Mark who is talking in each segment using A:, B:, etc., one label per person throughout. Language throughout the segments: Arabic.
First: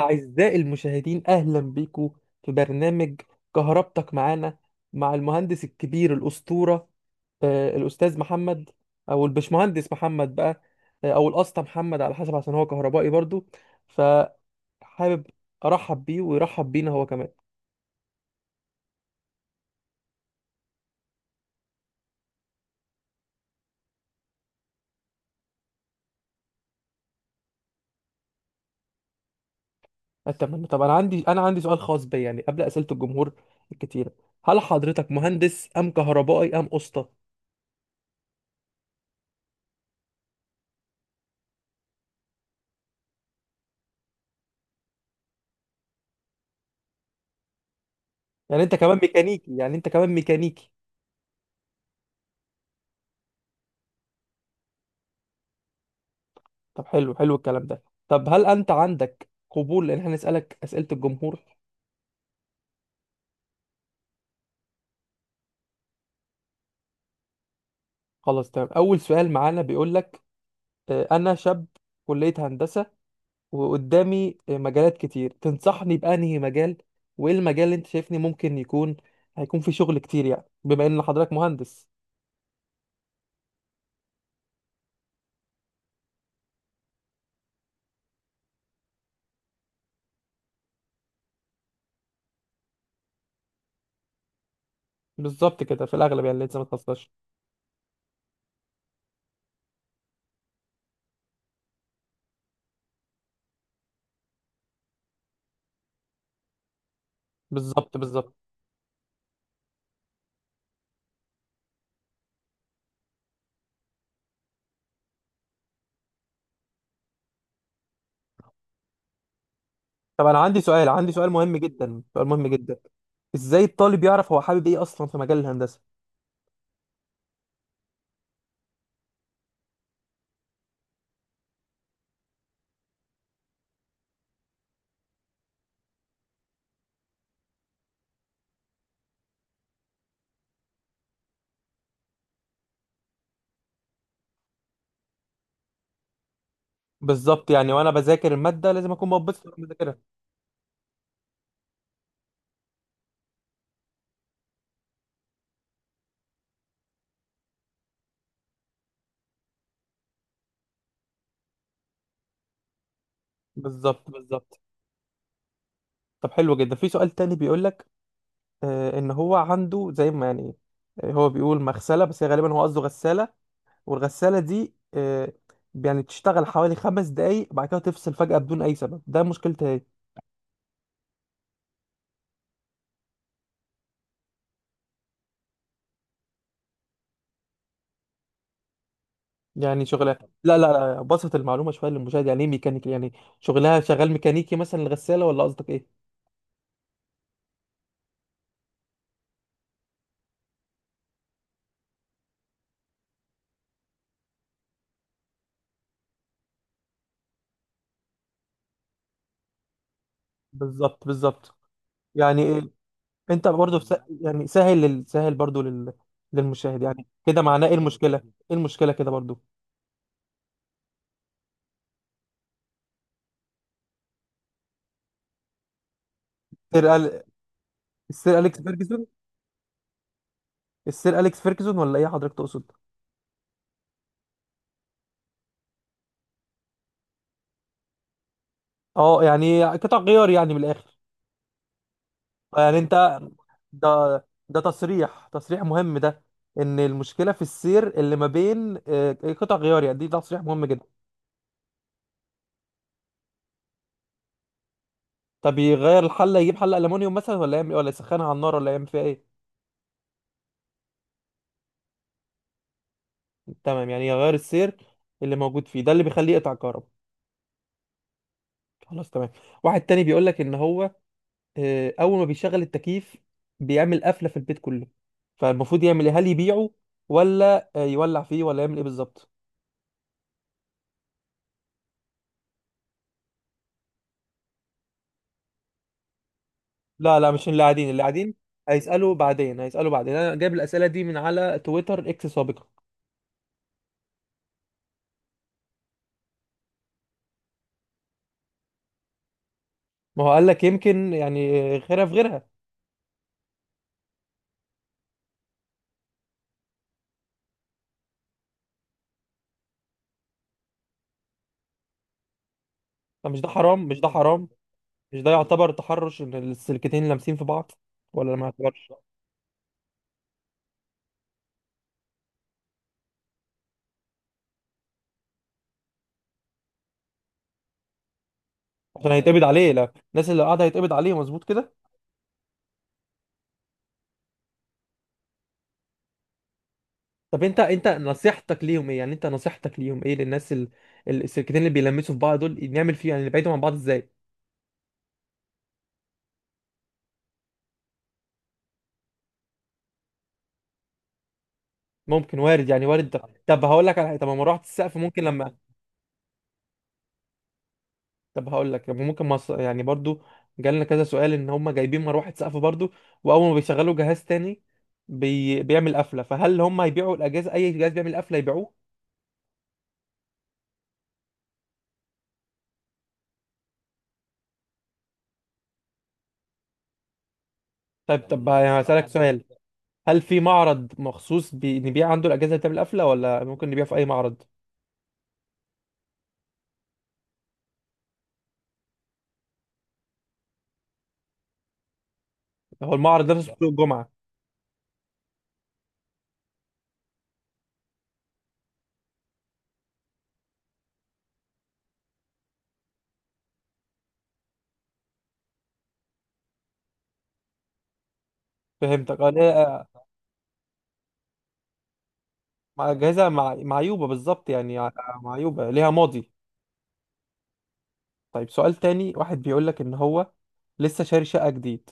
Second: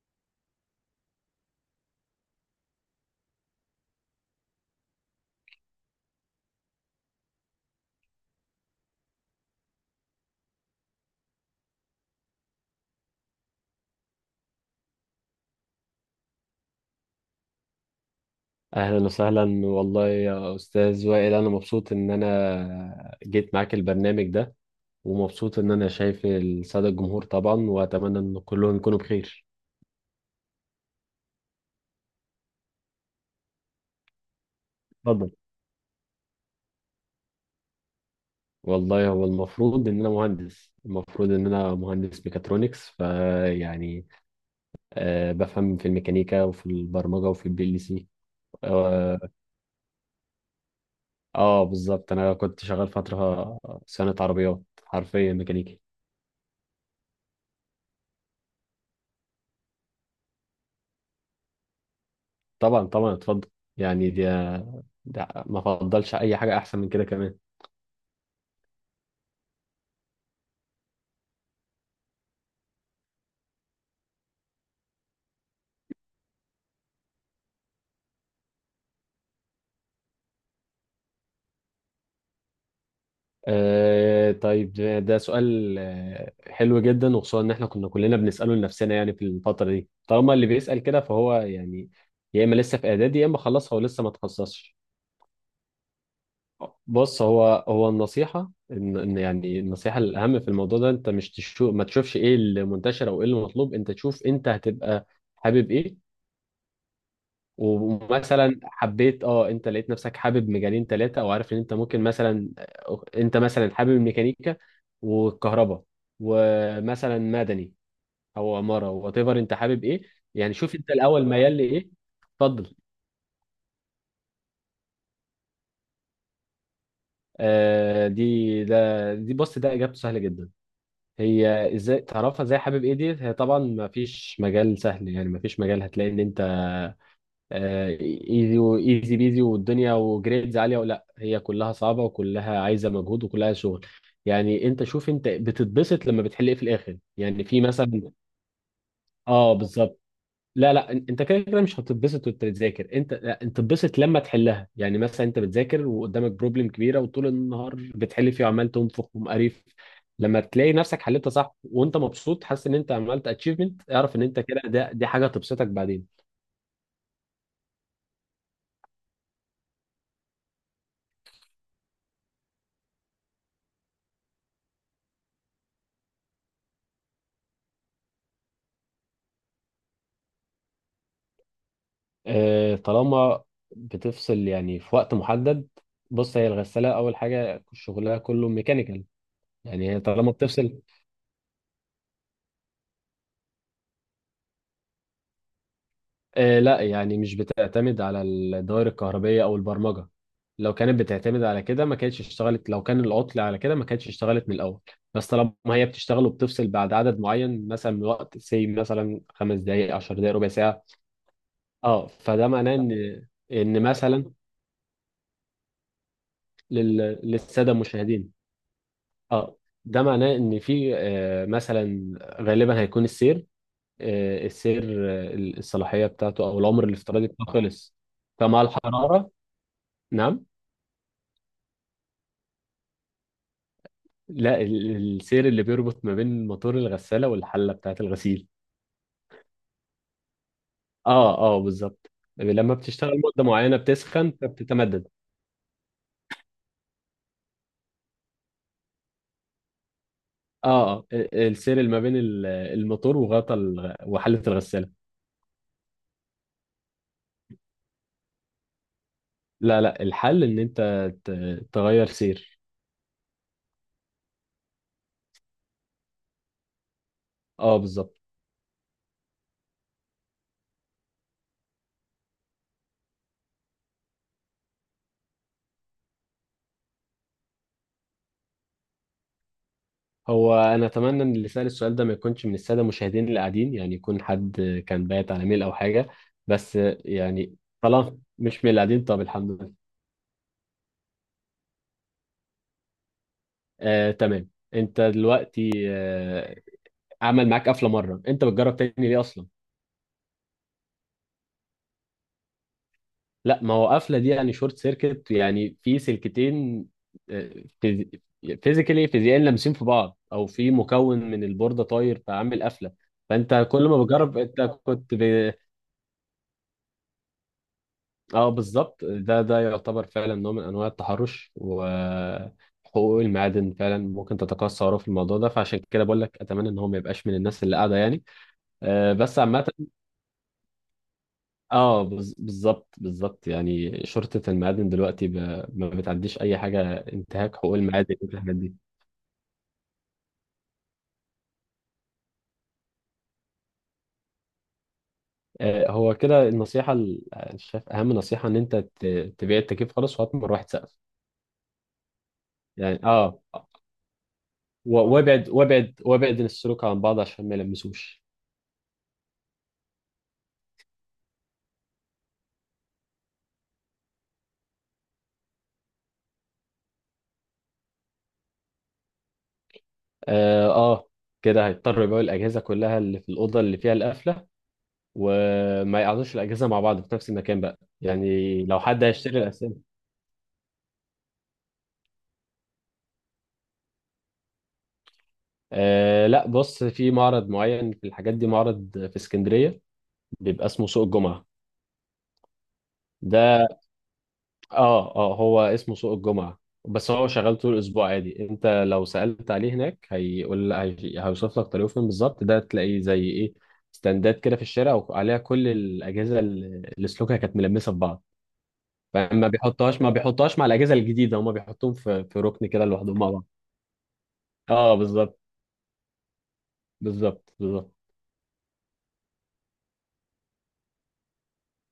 A: أعزائي المشاهدين أهلا بيكم في برنامج كهربتك معانا مع المهندس الكبير الأسطورة الأستاذ محمد أو البشمهندس محمد بقى، أو الأسطى محمد على حسب عشان هو كهربائي برضو. فحابب أرحب بيه ويرحب بينا هو كمان.
B: اهلا وسهلا والله يا استاذ وائل، انا مبسوط ان انا جيت معاك البرنامج ده. ومبسوط ان انا شايف الساده الجمهور طبعا، واتمنى ان كلهم يكونوا بخير.
A: أتمنى. طب أنا عندي سؤال خاص بي يعني قبل أسئلة الجمهور الكتيرة. هل حضرتك
B: اتفضل.
A: مهندس أم كهربائي أم أسطى؟
B: والله هو المفروض ان انا مهندس، المفروض ان انا مهندس ميكاترونكس، فيعني بفهم في الميكانيكا وفي البرمجه وفي البي ال سي.
A: يعني أنت كمان
B: اه,
A: ميكانيكي يعني أنت كمان ميكانيكي
B: بالظبط، انا كنت شغال فتره صيانه عربيات، حرفيا ميكانيكي.
A: طب حلو الكلام ده. طب هل انت عندك قبول ان احنا نسالك اسئله الجمهور؟
B: طبعا، طبعا، اتفضل. يعني ده ما فضلش اي حاجه احسن من كده كمان.
A: خلاص تمام. اول سؤال معانا بيقول لك انا شاب كليه هندسه وقدامي مجالات كتير، تنصحني بانهي مجال؟ وايه المجال اللي انت شايفني ممكن يكون هيكون فيه شغل كتير، يعني بما ان حضرتك مهندس؟
B: طيب، ده سؤال حلو جدا، وخصوصا ان احنا كنا كلنا بنساله لنفسنا يعني في الفتره دي. طالما اللي بيسال كده فهو يعني يا اما لسه في اعدادي يا اما خلص هو لسه ما تخصصش.
A: بالظبط كده، في الاغلب يعني لسه ما تخصصش.
B: بص، هو النصيحه إن يعني النصيحه الاهم في الموضوع ده، انت مش تشوف ما تشوفش ايه اللي منتشر او ايه اللي مطلوب، انت تشوف انت هتبقى حابب ايه.
A: بالظبط.
B: ومثلا حبيت انت لقيت نفسك حابب مجالين ثلاثه، او عارف ان انت ممكن مثلا انت مثلا حابب الميكانيكا والكهرباء ومثلا مدني او عماره، وات ايفر انت حابب ايه.
A: طب انا
B: يعني
A: عندي
B: شوف
A: سؤال،
B: انت
A: عندي
B: الاول
A: سؤال مهم
B: ميال لايه.
A: جدا سؤال مهم
B: اتفضل.
A: جدا ازاي الطالب يعرف هو حابب ايه اصلا في مجال الهندسه؟
B: آه دي ده دي بص ده اجابته سهله جدا. هي ازاي تعرفها، ازاي حابب ايه؟ دي هي طبعا ما فيش مجال سهل، يعني ما فيش مجال هتلاقي ان انت ايزي وايزي بيزي والدنيا وجريدز عاليه، ولا هي كلها صعبه وكلها عايزه مجهود وكلها شغل. يعني انت شوف انت بتتبسط لما بتحل ايه في الاخر، يعني
A: بالظبط،
B: في
A: يعني وانا
B: مثلا.
A: بذاكر الماده لازم اكون مبسوط
B: اه
A: وانا بذاكرها.
B: بالظبط. لا لا، انت كده كده مش هتتبسط وانت بتذاكر، انت لا، انت بتتبسط لما تحلها. يعني مثلا انت بتذاكر وقدامك بروبلم كبيره وطول النهار بتحل فيه وعمال تنفخ ومقريف، لما تلاقي نفسك حلتها صح وانت مبسوط حاسس ان انت عملت اتشيفمنت،
A: بالظبط
B: اعرف ان انت
A: بالظبط
B: كده، دي حاجه تبسطك بعدين.
A: طب حلو جدا. في سؤال تاني بيقول لك ان هو عنده زي ما يعني، هو بيقول مغسله بس هي غالبا هو قصده غساله، والغساله دي يعني تشتغل حوالي 5 دقايق بعد كده تفصل فجاه بدون اي سبب. ده مشكلتها ايه؟
B: طالما بتفصل يعني في وقت محدد. بص، هي الغسالة أول حاجة شغلها كله ميكانيكال.
A: يعني
B: يعني هي
A: شغلها،
B: طالما
A: لا لا
B: بتفصل،
A: لا، بسط المعلومه شويه للمشاهد. يعني ايه ميكانيكي؟ يعني شغلها شغال ميكانيكي مثلا الغساله، ولا قصدك ايه؟
B: لا يعني مش بتعتمد على الدوائر الكهربية أو البرمجة. لو كانت بتعتمد على كده ما كانتش اشتغلت، لو كان العطل على كده ما كانتش اشتغلت من الأول. بس طالما هي بتشتغل وبتفصل بعد عدد معين مثلا من وقت سي، مثلا 5 دقايق، 10 دقايق، ربع ساعة،
A: بالظبط بالظبط.
B: اه
A: يعني
B: فده
A: إيه؟
B: معناه إن،
A: انت برضه
B: إن مثلا،
A: يعني سهل برضه للمشاهد. يعني
B: لل...
A: كده معناه
B: للسادة
A: ايه المشكله؟
B: المشاهدين،
A: ايه المشكله كده برضه؟
B: اه ده معناه ان في مثلا غالبا هيكون السير، آه، السير الصلاحيه بتاعته او العمر الافتراضي بتاعه خلص،
A: السير اليكس
B: فمع
A: فيرجسون؟
B: الحراره. نعم.
A: السير اليكس فيرجسون ولا ايه حضرتك تقصد؟
B: لا، السير اللي بيربط ما بين موتور الغساله والحله بتاعه الغسيل.
A: اه، يعني قطع غيار يعني من الاخر.
B: اه اه، بالظبط. لما
A: يعني
B: بتشتغل
A: انت،
B: مده معينه
A: ده
B: بتسخن
A: ده
B: فبتتمدد.
A: تصريح، تصريح مهم ده. ان المشكله في السير اللي ما بين آه، إيه، قطع غيار يعني، دي تصريح مهم جدا.
B: اه اه، السير اللي ما بين الموتور وحله الغساله.
A: طب يغير الحله، يجيب حله المونيوم مثلا ولا يعمل إيه؟ ولا يسخنها على النار ولا يعمل فيها ايه؟
B: لا لا، الحل ان انت تغير سير.
A: تمام، يعني يغير السير اللي موجود فيه ده اللي بيخليه يقطع كهرباء.
B: اه بالظبط.
A: خلاص تمام. واحد تاني بيقول لك ان هو اول ما بيشغل التكييف بيعمل قفله في البيت كله، فالمفروض يعمل ايه؟ هل يبيعه ولا يولع فيه ولا يعمل ايه بالظبط؟
B: هو انا اتمنى ان اللي سأل السؤال ده ما يكونش من الساده المشاهدين اللي قاعدين، يعني يكون حد كان بايت على ميل او حاجه بس.
A: لا لا، مش
B: يعني
A: اللي قاعدين، اللي
B: طالما
A: قاعدين
B: مش من اللي قاعدين،
A: هيسالوا
B: طب الحمد
A: بعدين،
B: لله.
A: هيسالوا بعدين. انا جايب الاسئله دي من على تويتر اكس سابقا.
B: تمام. انت دلوقتي عمل معاك قفله مره، انت بتجرب تاني ليه اصلا؟
A: ما هو قال لك يمكن يعني غيرها في غيرها.
B: لا، ما هو قفله دي يعني شورت سيركت، يعني في سلكتين فيزيائيا لامسين في بعض، او في مكون من البورده طاير فعامل قفله.
A: فمش ده
B: فانت
A: حرام؟
B: كل
A: مش
B: ما
A: ده
B: بتجرب
A: حرام؟
B: انت كنت
A: مش ده يعتبر تحرش ان السلكتين لامسين في بعض ولا ما
B: اه
A: يعتبرش؟
B: بالظبط. ده يعتبر فعلا نوع من انواع التحرش، وحقوق المعادن فعلا ممكن تتقاصى وراه في الموضوع ده، فعشان كده بقول لك اتمنى ان هو ما يبقاش من الناس اللي قاعده يعني.
A: عشان
B: بس
A: هيتقبض
B: عامه،
A: عليه؟ لا، الناس اللي قاعده هيتقبض عليه مظبوط كده؟
B: بالظبط، بالظبط. يعني شرطه المعادن دلوقتي ما بتعديش اي حاجه،
A: طب
B: انتهاك
A: انت
B: حقوق
A: انت
B: المعادن والحاجات
A: نصيحتك
B: دي.
A: ليهم ايه؟ يعني انت نصيحتك ليهم ايه للناس السلكتين اللي بيلمسوا في بعض دول، نعمل فيه يعني، نبعدهم عن بعض ازاي؟
B: هو كده النصيحه، أنا شايف اهم نصيحه ان انت تبيع التكييف خالص وهات مروحه سقف.
A: ممكن، وارد، يعني
B: يعني
A: وارد. طب
B: اه،
A: طب هقول لك على حاجه، طب ما مروحه السقف ممكن
B: وابعد
A: لما.
B: وابعد وابعد السلوك عن بعض عشان ما يلمسوش.
A: طب هقول لك، يعني برضو جالنا كذا سؤال ان هم جايبين مروحه سقف برضو، واول ما بيشغلوا جهاز تاني بيعمل قفله، فهل هم هيبيعوا الاجهزه؟ اي جهاز بيعمل قفله يبيعوه؟
B: اه كده هيضطر يبيعوا الاجهزه كلها اللي في الاوضه اللي فيها القفله، وما يقعدوش الاجهزه مع بعض في نفس المكان بقى،
A: طب
B: يعني لو حد
A: هسألك
B: هيشتري
A: سؤال.
B: الاسامي.
A: هل في معرض مخصوص نبيع عنده الاجهزه اللي بتعمل قفله ولا ممكن نبيع في اي معرض؟
B: لا، بص في معرض معين في الحاجات دي، معرض في اسكندريه بيبقى اسمه سوق الجمعه.
A: هو المعرض نفسه في سوق
B: ده،
A: الجمعه؟
B: اه اه هو اسمه سوق الجمعه بس هو شغال طول الاسبوع عادي. انت لو سالت عليه هناك هيقول، هيوصف لك طريقه فين بالظبط. ده تلاقيه زي ايه؟ ستاندات كده في الشارع، وعليها كل الاجهزه اللي سلوكها كانت ملمسه في بعض.
A: فهمتك، اه،
B: فما بيحطهاش ما بيحطهاش مع الاجهزه الجديده، هما بيحطوهم في ركن كده
A: مع
B: لوحدهم
A: جاهزة،
B: مع بعض.
A: مع معيوبة بالظبط يعني،
B: اه بالظبط،
A: معيوبة ليها ماضي.
B: بالظبط. بالظبط.
A: طيب سؤال تاني. واحد بيقول لك ان هو لسه شاري شقة جديد،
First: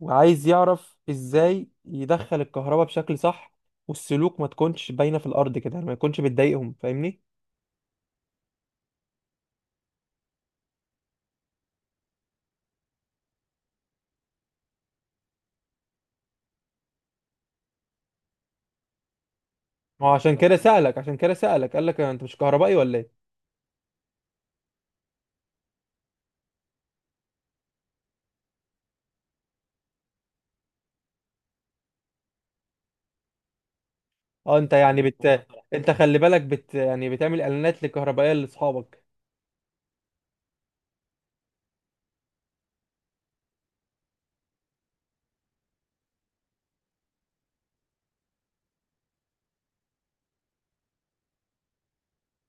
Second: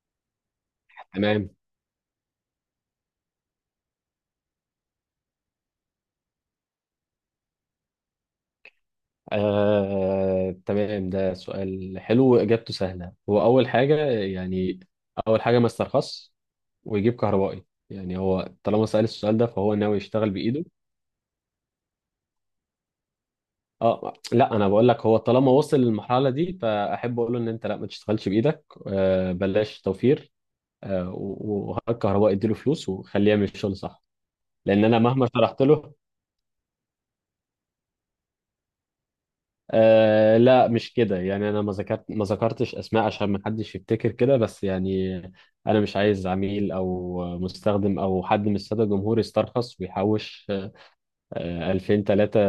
A: وعايز يعرف
B: تمام.
A: ازاي يدخل الكهرباء بشكل صح، والسلوك ما تكونش باينة في الارض كده، يعني ما يكونش بتضايقهم، فاهمني؟
B: تمام، ده سؤال حلو واجابته سهله. هو اول حاجه يعني، اول حاجه ما استرخصش ويجيب كهربائي. يعني هو طالما سأل السؤال ده فهو ناوي
A: ما هو
B: يشتغل
A: عشان كده
B: بايده.
A: سألك، عشان كده سألك، قال لك انت مش كهربائي ولا ايه؟
B: اه لا، انا بقول لك هو طالما وصل للمرحله دي فاحب اقول له ان انت لا، ما تشتغلش بايدك، بلاش توفير، وهات كهربائي، اديله فلوس، وخليه يعمل الشغل صح.
A: اه انت
B: لان انا
A: يعني
B: مهما
A: بت،
B: شرحت
A: انت
B: له،
A: خلي بالك بت يعني بتعمل اعلانات للكهربائية لاصحابك.
B: لا مش كده، يعني انا ما ذكرتش اسماء عشان ما حدش يفتكر كده، بس يعني انا مش عايز عميل او مستخدم او حد من الساده الجمهور يسترخص ويحوش 2000 3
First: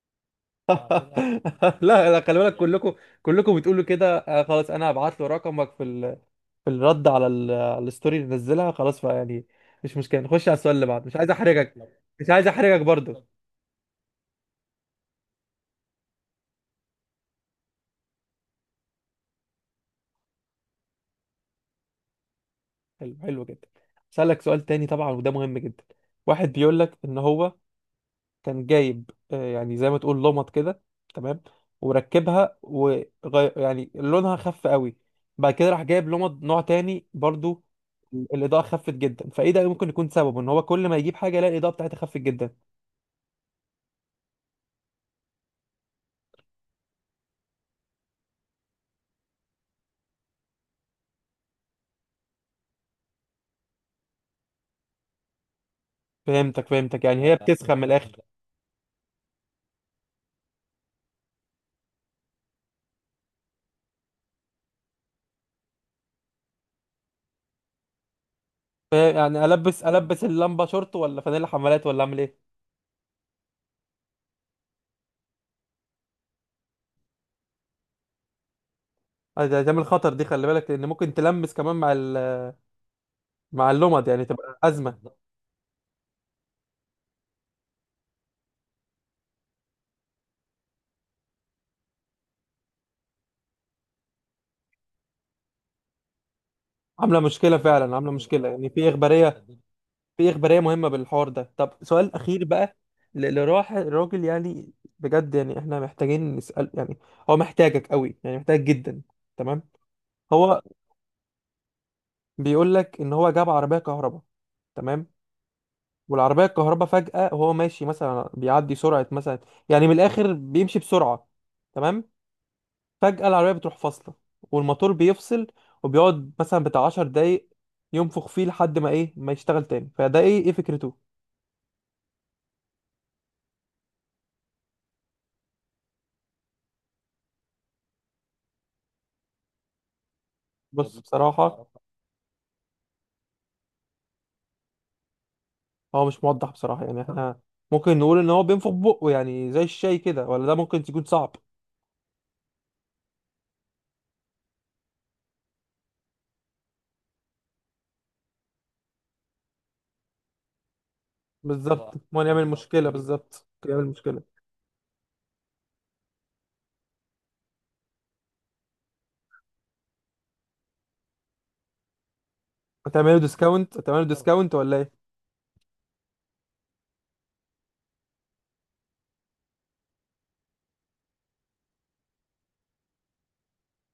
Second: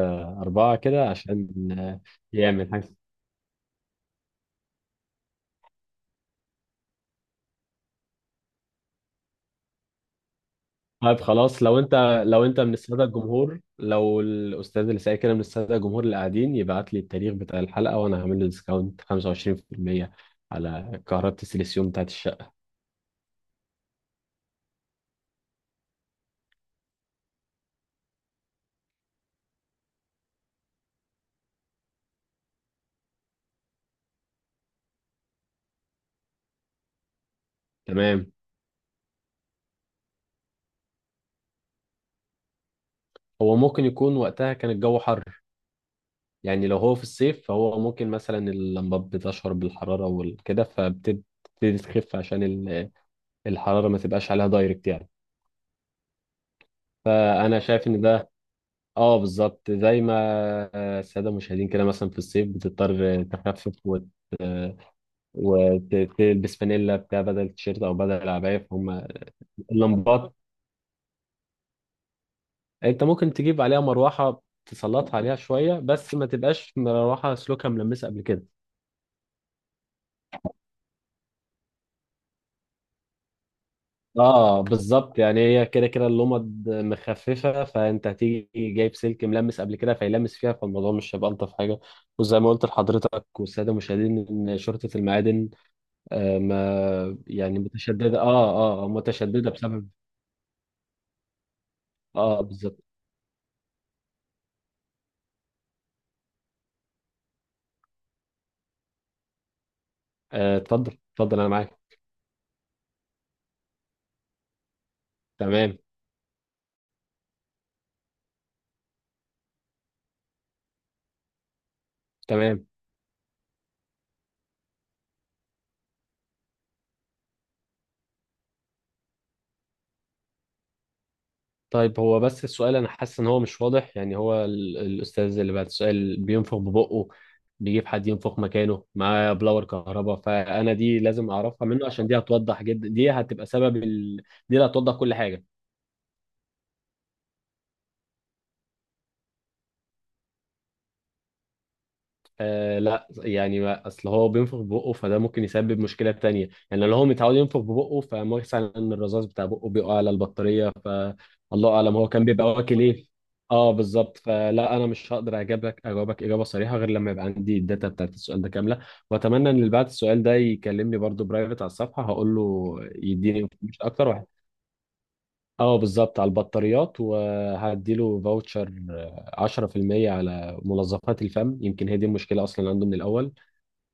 B: 4 كده عشان
A: لا لا، خلي بالك
B: يعمل حاجه.
A: كلكم، كلكم بتقولوا كده. خلاص، انا هبعت له رقمك في الرد على على الستوري اللي نزلها، خلاص بقى يعني. مش مشكله، نخش على السؤال اللي بعده، مش
B: طيب
A: عايز
B: خلاص،
A: احرجك. مش
B: لو
A: عايز
B: انت من
A: احرجك
B: الساده
A: برضو.
B: الجمهور، لو الاستاذ اللي سايق كده من الساده الجمهور اللي قاعدين، يبعت لي التاريخ بتاع الحلقه وانا هعمل له ديسكاونت 25% على كهرباء السيليسيوم بتاعت الشقه.
A: حلو، حلو جدا. اسالك سؤال تاني طبعا، وده مهم جدا. واحد بيقول لك ان هو كان جايب يعني زي ما تقول لمط كده، تمام، وركبها وغير، يعني لونها خف قوي، بعد كده راح جايب لمط نوع تاني برضو،
B: تمام.
A: الاضاءه خفت جدا. فايه ده؟ ممكن يكون سببه ان هو كل ما يجيب حاجه يلاقي الاضاءه بتاعتها خفت جدا؟
B: هو ممكن يكون وقتها كان الجو حر، يعني لو هو في الصيف فهو ممكن مثلا اللمبات بتشعر بالحرارة وكده فبتبتدي تخف عشان الحرارة ما تبقاش عليها دايركت يعني.
A: فهمتك، يعني هي
B: فأنا
A: بتسخن من
B: شايف إن
A: الاخر.
B: ده، اه بالظبط زي ما السادة المشاهدين كده مثلا في الصيف بتضطر تخفف وتلبس فانيلا بتاع بدل التيشيرت أو بدل العباية. فهم
A: فاهم، يعني البس، البس
B: اللمبات
A: اللمبه شورت ولا فانيلا حمالات ولا اعمل ايه؟
B: أنت ممكن تجيب عليها مروحة تسلطها عليها شوية، بس ما تبقاش مروحة سلوكها ملمسة قبل كده.
A: ده تعمل خطر دي، خلي بالك، لان ممكن تلمس كمان مع مع اللمض، يعني تبقى
B: اه
A: ازمه.
B: بالظبط، يعني هي كده كده اللمض مخففه، فانت هتيجي جايب سلك ملمس قبل كده فيلمس فيها، فالموضوع مش هيبقى الطف حاجه. وزي ما قلت لحضرتك والساده المشاهدين ان شرطه المعادن ما
A: عامله مشكله
B: يعني
A: فعلا، عامله
B: متشدده، اه
A: مشكله يعني،
B: اه،
A: في
B: آه،
A: اخباريه،
B: متشدده بسبب،
A: في اخباريه مهمه بالحوار ده. طب سؤال
B: اه
A: اخير بقى،
B: بالظبط.
A: لراح الراجل يعني، بجد يعني احنا محتاجين نسال يعني، هو محتاجك قوي، يعني محتاج جدا. تمام. هو
B: اتفضل، اتفضل، انا معاك.
A: بيقول لك ان هو جاب عربيه كهرباء، تمام،
B: تمام،
A: والعربية الكهرباء فجأة وهو ماشي مثلا بيعدي سرعة مثلا، يعني من الآخر بيمشي بسرعة، تمام،
B: تمام.
A: فجأة العربية بتروح فاصلة، والموتور بيفصل، وبيقعد مثلا بتاع 10 دقايق ينفخ فيه لحد ما إيه ما يشتغل تاني. فده إيه؟ إيه فكرته؟
B: طيب هو بس السؤال انا حاسس ان هو مش واضح، يعني هو الاستاذ اللي بعد السؤال بينفخ ببقه، بيجيب حد ينفخ مكانه معاه بلاور كهرباء؟ فانا
A: بص
B: دي لازم
A: بصراحة،
B: اعرفها منه عشان دي هتوضح جدا، دي هتبقى سبب دي اللي هتوضح كل حاجة.
A: هو مش موضح بصراحة يعني، إحنا ممكن نقول إن هو بينفخ بقه يعني زي الشاي كده، ولا ده ممكن تكون صعب.
B: لا يعني اصل هو بينفخ ببقه فده ممكن يسبب مشكله تانية، يعني لو هو متعود ينفخ ببقه فمثلا الرذاذ بتاع بقه بيقع على البطاريه، فالله
A: بالظبط،
B: اعلم هو
A: ما
B: كان بيبقى
A: يعمل
B: واكل
A: مشكلة،
B: ايه.
A: بالظبط
B: اه
A: يعمل
B: بالظبط،
A: مشكلة.
B: فلا انا مش هقدر اجاوبك اجابه صريحه غير لما يبقى عندي الداتا بتاعت السؤال ده كامله، واتمنى ان اللي بعت السؤال ده يكلمني برضو برايفت على الصفحه، هقول له
A: هتعمله
B: يديني
A: ديسكاونت؟
B: مش
A: هتعمله
B: اكتر واحد.
A: ديسكاونت ولا إيه؟
B: اه بالظبط، على البطاريات، وهديله فاوتشر 10% على منظفات الفم، يمكن هي دي المشكله اصلا عنده من الاول،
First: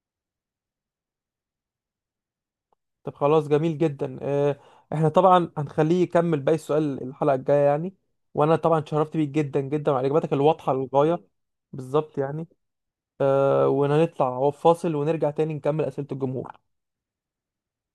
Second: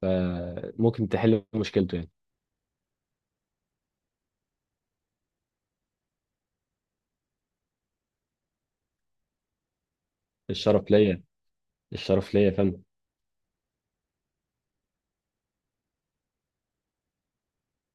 B: فممكن تحل مشكلته يعني.
A: طب خلاص، جميل جدا. احنا طبعا هنخليه يكمل باقي السؤال الحلقة الجاية يعني، وانا طبعا اتشرفت بيك جدا جدا، وعلى اجاباتك الواضحة
B: الشرف ليا.
A: للغاية. بالظبط
B: الشرف
A: يعني.
B: ليا، فاهم.
A: وهنطلع هو فاصل ونرجع تاني نكمل أسئلة الجمهور.